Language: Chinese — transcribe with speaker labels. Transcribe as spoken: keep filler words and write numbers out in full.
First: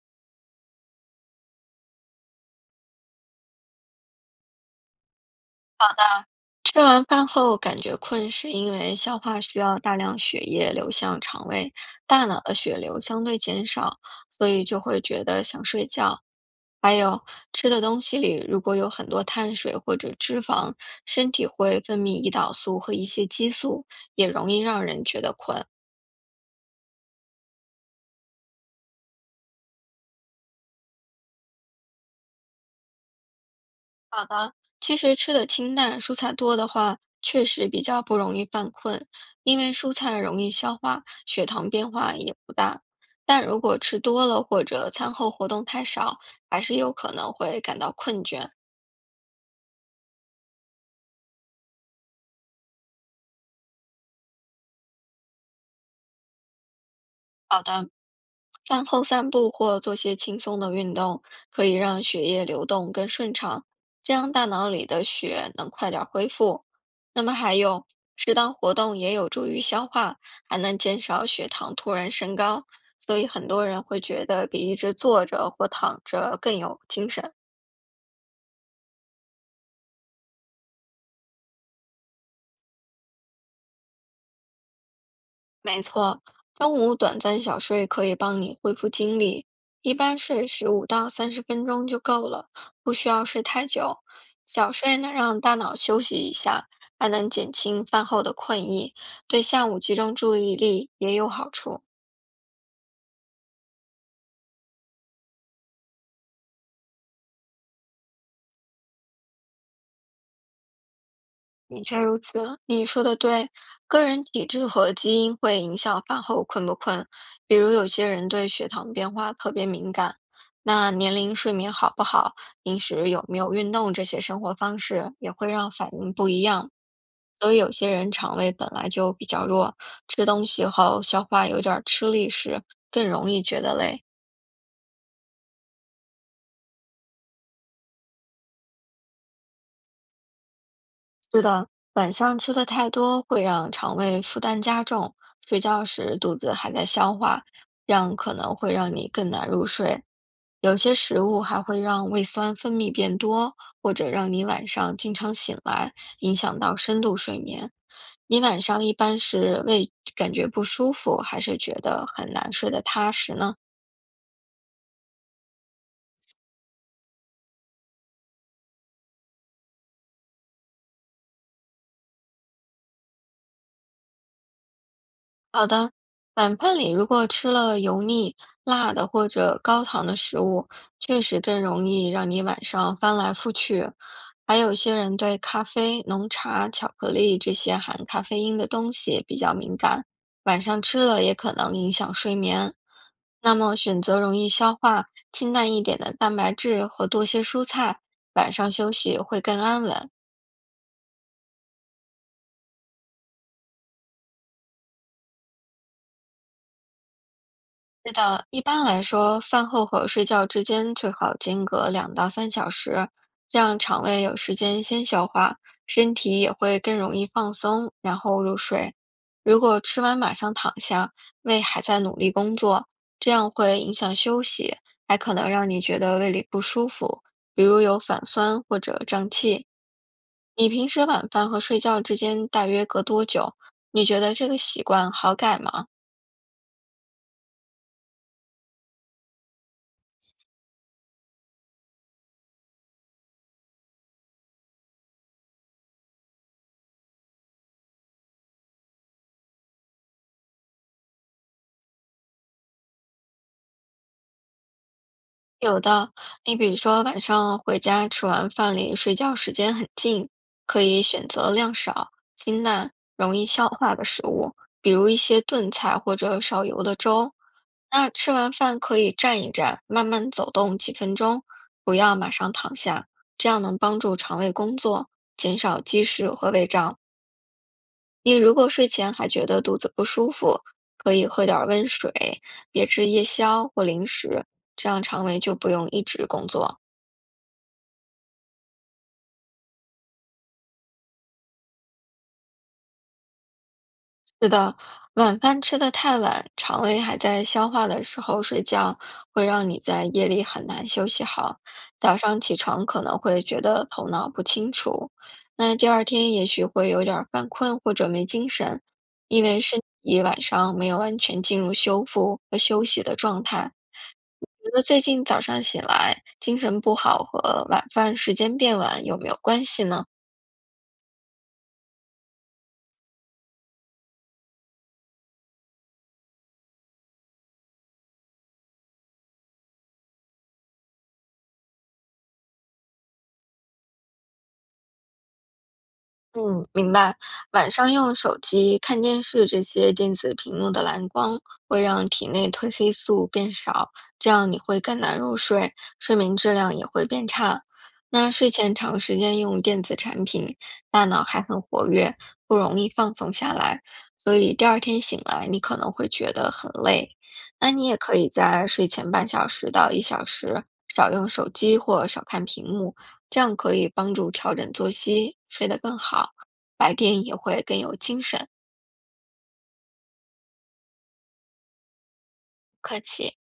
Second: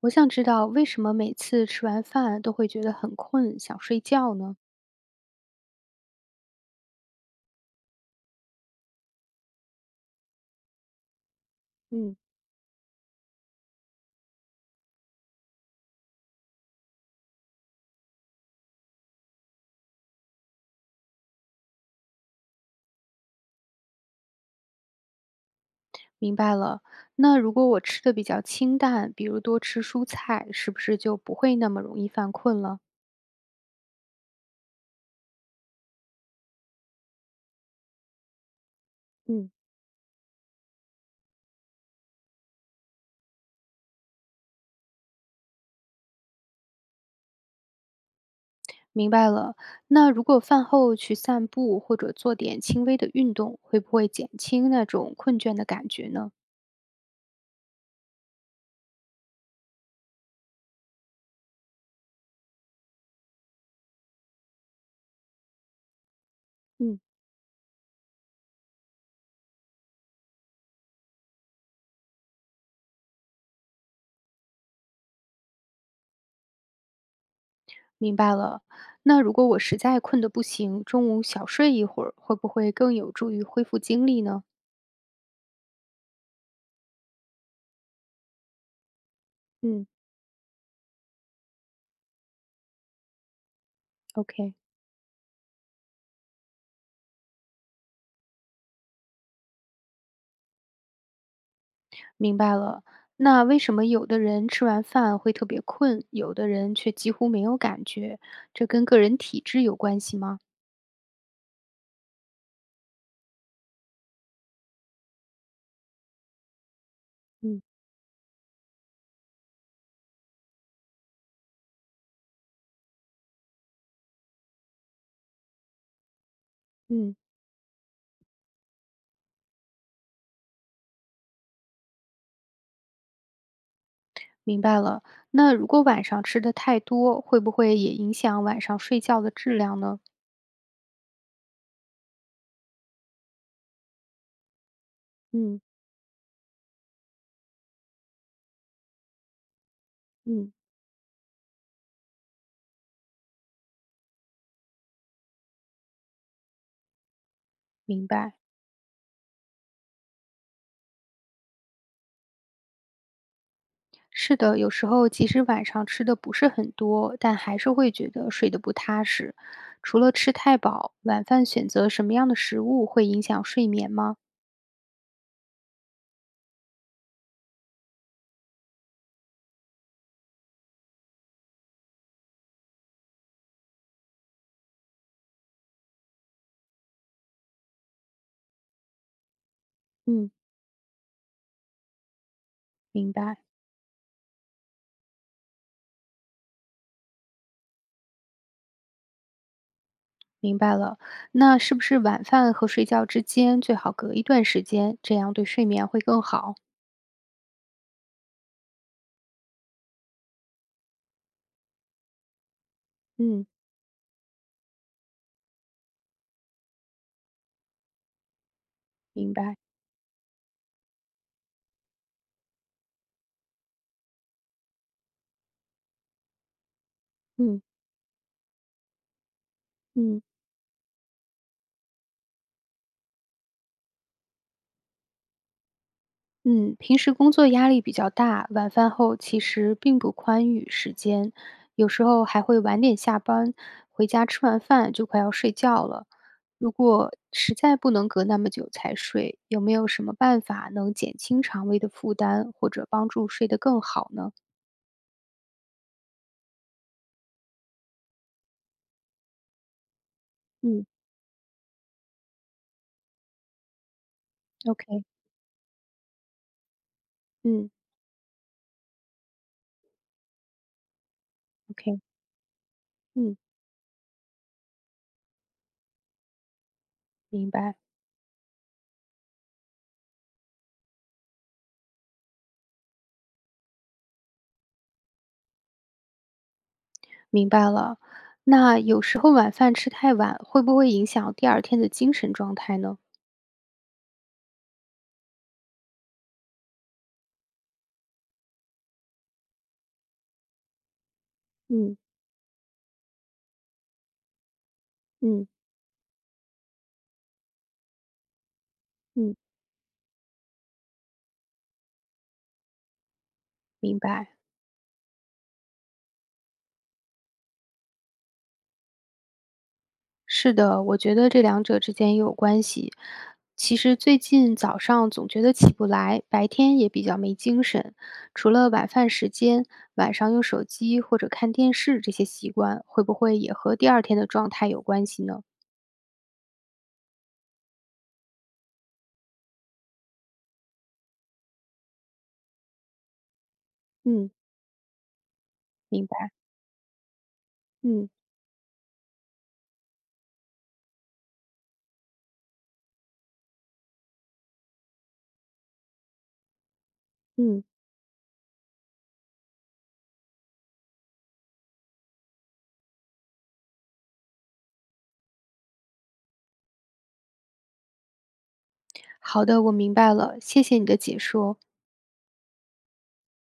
Speaker 1: 我想知道为什么每次吃完饭都会觉得很困，想睡觉呢？
Speaker 2: 吃完饭后感觉困，是因为消化需要大量血液流向肠胃，
Speaker 1: 嗯，
Speaker 2: 大脑的血流相对减少，所以就会觉得想睡觉。还有吃的东西里如果有很多碳水或者脂肪，身体会分泌胰岛素和一些激素，也容易让人觉得困。
Speaker 1: 明白了。那如果我吃的比较清淡，比如多吃蔬菜，是不是就不会那么容易犯困了？
Speaker 2: 好的，其实吃的清淡，蔬菜多的话，确实比较不容易犯困，
Speaker 1: 嗯，
Speaker 2: 因为蔬菜容易消化，血糖变化也不大。但如果吃多了或者餐后活动太少，还是有可能会感到困倦。
Speaker 1: 明白了。那如果饭后去散步或者做点轻微的运动，会不会减轻那种困倦的感觉呢？
Speaker 2: 饭后散步或做些轻松的运动，可以让血液流动更顺畅，这样大脑里的血能快点儿恢复。
Speaker 1: 嗯，
Speaker 2: 那么还有，适当活动也有助于消化，还能减少血糖突然升高，所以很多人会觉得比一直坐着或躺着更有精神。
Speaker 1: 明白了。那如果我实在困得不行，中午小睡一会儿，会不会更有助于恢复精力呢？
Speaker 2: 中午短暂小睡可以帮你恢复精力，
Speaker 1: 嗯
Speaker 2: 一般睡十五到三十分钟就够了，不需要睡太久。
Speaker 1: ，OK。
Speaker 2: 小睡呢，让大脑休息一下，还能减轻饭后的困意，对下午集中注意力也有好处。
Speaker 1: 明白了。那为什么有的人吃完饭会特别困，有的人却几乎没有感觉？这跟个人体质有关系吗？
Speaker 2: 的确如此，你说的对，个人体质和基因会影响饭后困不困。比
Speaker 1: 嗯，
Speaker 2: 如有些人对血糖变化特别敏感，那年龄、睡眠好不好、平时有没有运动这些生活方式也会让反应不一样。
Speaker 1: 嗯，
Speaker 2: 所以有些人肠胃本来就比较弱，吃东西后消化有点儿吃力时更容易觉得累。
Speaker 1: 明白了。那如果晚上吃的太多，会不会也影响晚上睡觉的质量呢？
Speaker 2: 是的，晚上吃的太多会让肠胃负担加重，睡
Speaker 1: 嗯
Speaker 2: 觉时肚子还在消化，这样可能会让你更难入睡。
Speaker 1: 嗯，
Speaker 2: 有些食物还会让胃酸分泌变多，或者让你晚上经常醒来，影响到深度睡眠。
Speaker 1: 明白。
Speaker 2: 你晚上一般是胃感觉不舒服，还是觉得很难睡得踏实呢？
Speaker 1: 是的，有时候即使晚上吃的不是很多，但还是会觉得睡得不踏实。除了吃太饱，晚饭选择什么样的食物会影响睡眠吗？
Speaker 2: 好的，晚饭里如果吃了油腻、辣的或者高糖的食物，确实更容易让你晚上翻来覆去。还有些人对咖啡、浓茶、巧克力这些含咖啡因的东西比较敏感，
Speaker 1: 嗯，
Speaker 2: 晚上吃了也可能影响睡眠。
Speaker 1: 明白。
Speaker 2: 那么选择容易消化、清淡一点的蛋白质和多些蔬菜，晚上休息会更安稳。
Speaker 1: 明白了，那是不是晚饭和睡觉之间最好隔一段时间，这样对睡眠会更好？
Speaker 2: 是的，一般来说，饭后和睡觉之间最好间隔两到三小时，
Speaker 1: 嗯，
Speaker 2: 这样肠胃有时间先消化，身体也会更容易放松，然后入睡。
Speaker 1: 明白。
Speaker 2: 如果吃完马上躺下，胃还在努力工作，这样会影响休息，还可能让你觉得胃里不舒服，
Speaker 1: 嗯
Speaker 2: 比如有反酸或者胀气。
Speaker 1: 嗯
Speaker 2: 你平时晚饭和睡觉之间大约隔多久？你觉得这个习惯好改吗？
Speaker 1: 嗯，平时工作压力比较大，晚饭后其实并不宽裕时间，有时候还会晚点下班，回家吃完饭就快要睡觉了。如果实在不能隔那么久才睡，有没有什么办法能减轻肠胃的负担，或者帮助睡得更好呢？
Speaker 2: 有的，你比如说晚上回家吃完饭离睡觉时间很近，可
Speaker 1: 嗯
Speaker 2: 以选择量少、清淡、容易消化的食物，比
Speaker 1: ，OK，
Speaker 2: 如一些炖菜或者少油的粥。
Speaker 1: 嗯
Speaker 2: 那吃完饭可以站一站，慢慢走动几分钟，不
Speaker 1: ，OK，
Speaker 2: 要马上躺下，
Speaker 1: 嗯，
Speaker 2: 这样能帮助肠胃工作，减少积食和胃胀。
Speaker 1: 明白。
Speaker 2: 你如果睡前还觉得肚子不舒服，可以喝点儿温水，别吃夜宵或零食，这样肠胃就不用一直工作。
Speaker 1: 明白了。那有时候晚饭吃太晚，会不会影响第二天的精神状态呢？
Speaker 2: 是的，晚饭吃得太晚，肠胃还在消化的时候睡觉，会让你在夜里很难休息好。
Speaker 1: 嗯
Speaker 2: 早上起床可能会觉得头脑不清楚，
Speaker 1: 嗯
Speaker 2: 那第二天也许会有点儿犯困或者没精神，
Speaker 1: 嗯
Speaker 2: 因为身体晚上没有完全进入修复和休息的状态。
Speaker 1: 明白，
Speaker 2: 你觉得最近早上醒来精神不好和晚饭时间变晚有没有关系呢？
Speaker 1: 是的，我觉得这两者之间也有关系。其实最近早上总觉得起不来，白天也比较没精神。除了晚饭时间，晚上用手机或者看电视这些习惯，会不会也和第二天的状态有关系呢？
Speaker 2: 嗯，明白。晚上用手机看电视，这些电子屏幕的蓝光会让体内褪黑素变少，这
Speaker 1: 嗯，
Speaker 2: 样你会更难入睡，
Speaker 1: 明
Speaker 2: 睡
Speaker 1: 白。
Speaker 2: 眠质量也会变差。
Speaker 1: 嗯
Speaker 2: 那睡前长时间用电子产品，大脑还很活跃，不容易放松下来，所以第二天醒来你可能会觉得很累。
Speaker 1: 嗯
Speaker 2: 那你也可以在睡前半小时到一小时少用手机或少看屏幕，这样可以帮助调整作息，睡得更好，白天也会更有精神、
Speaker 1: 好的，我明白了，谢谢你的解说。
Speaker 2: 不客气。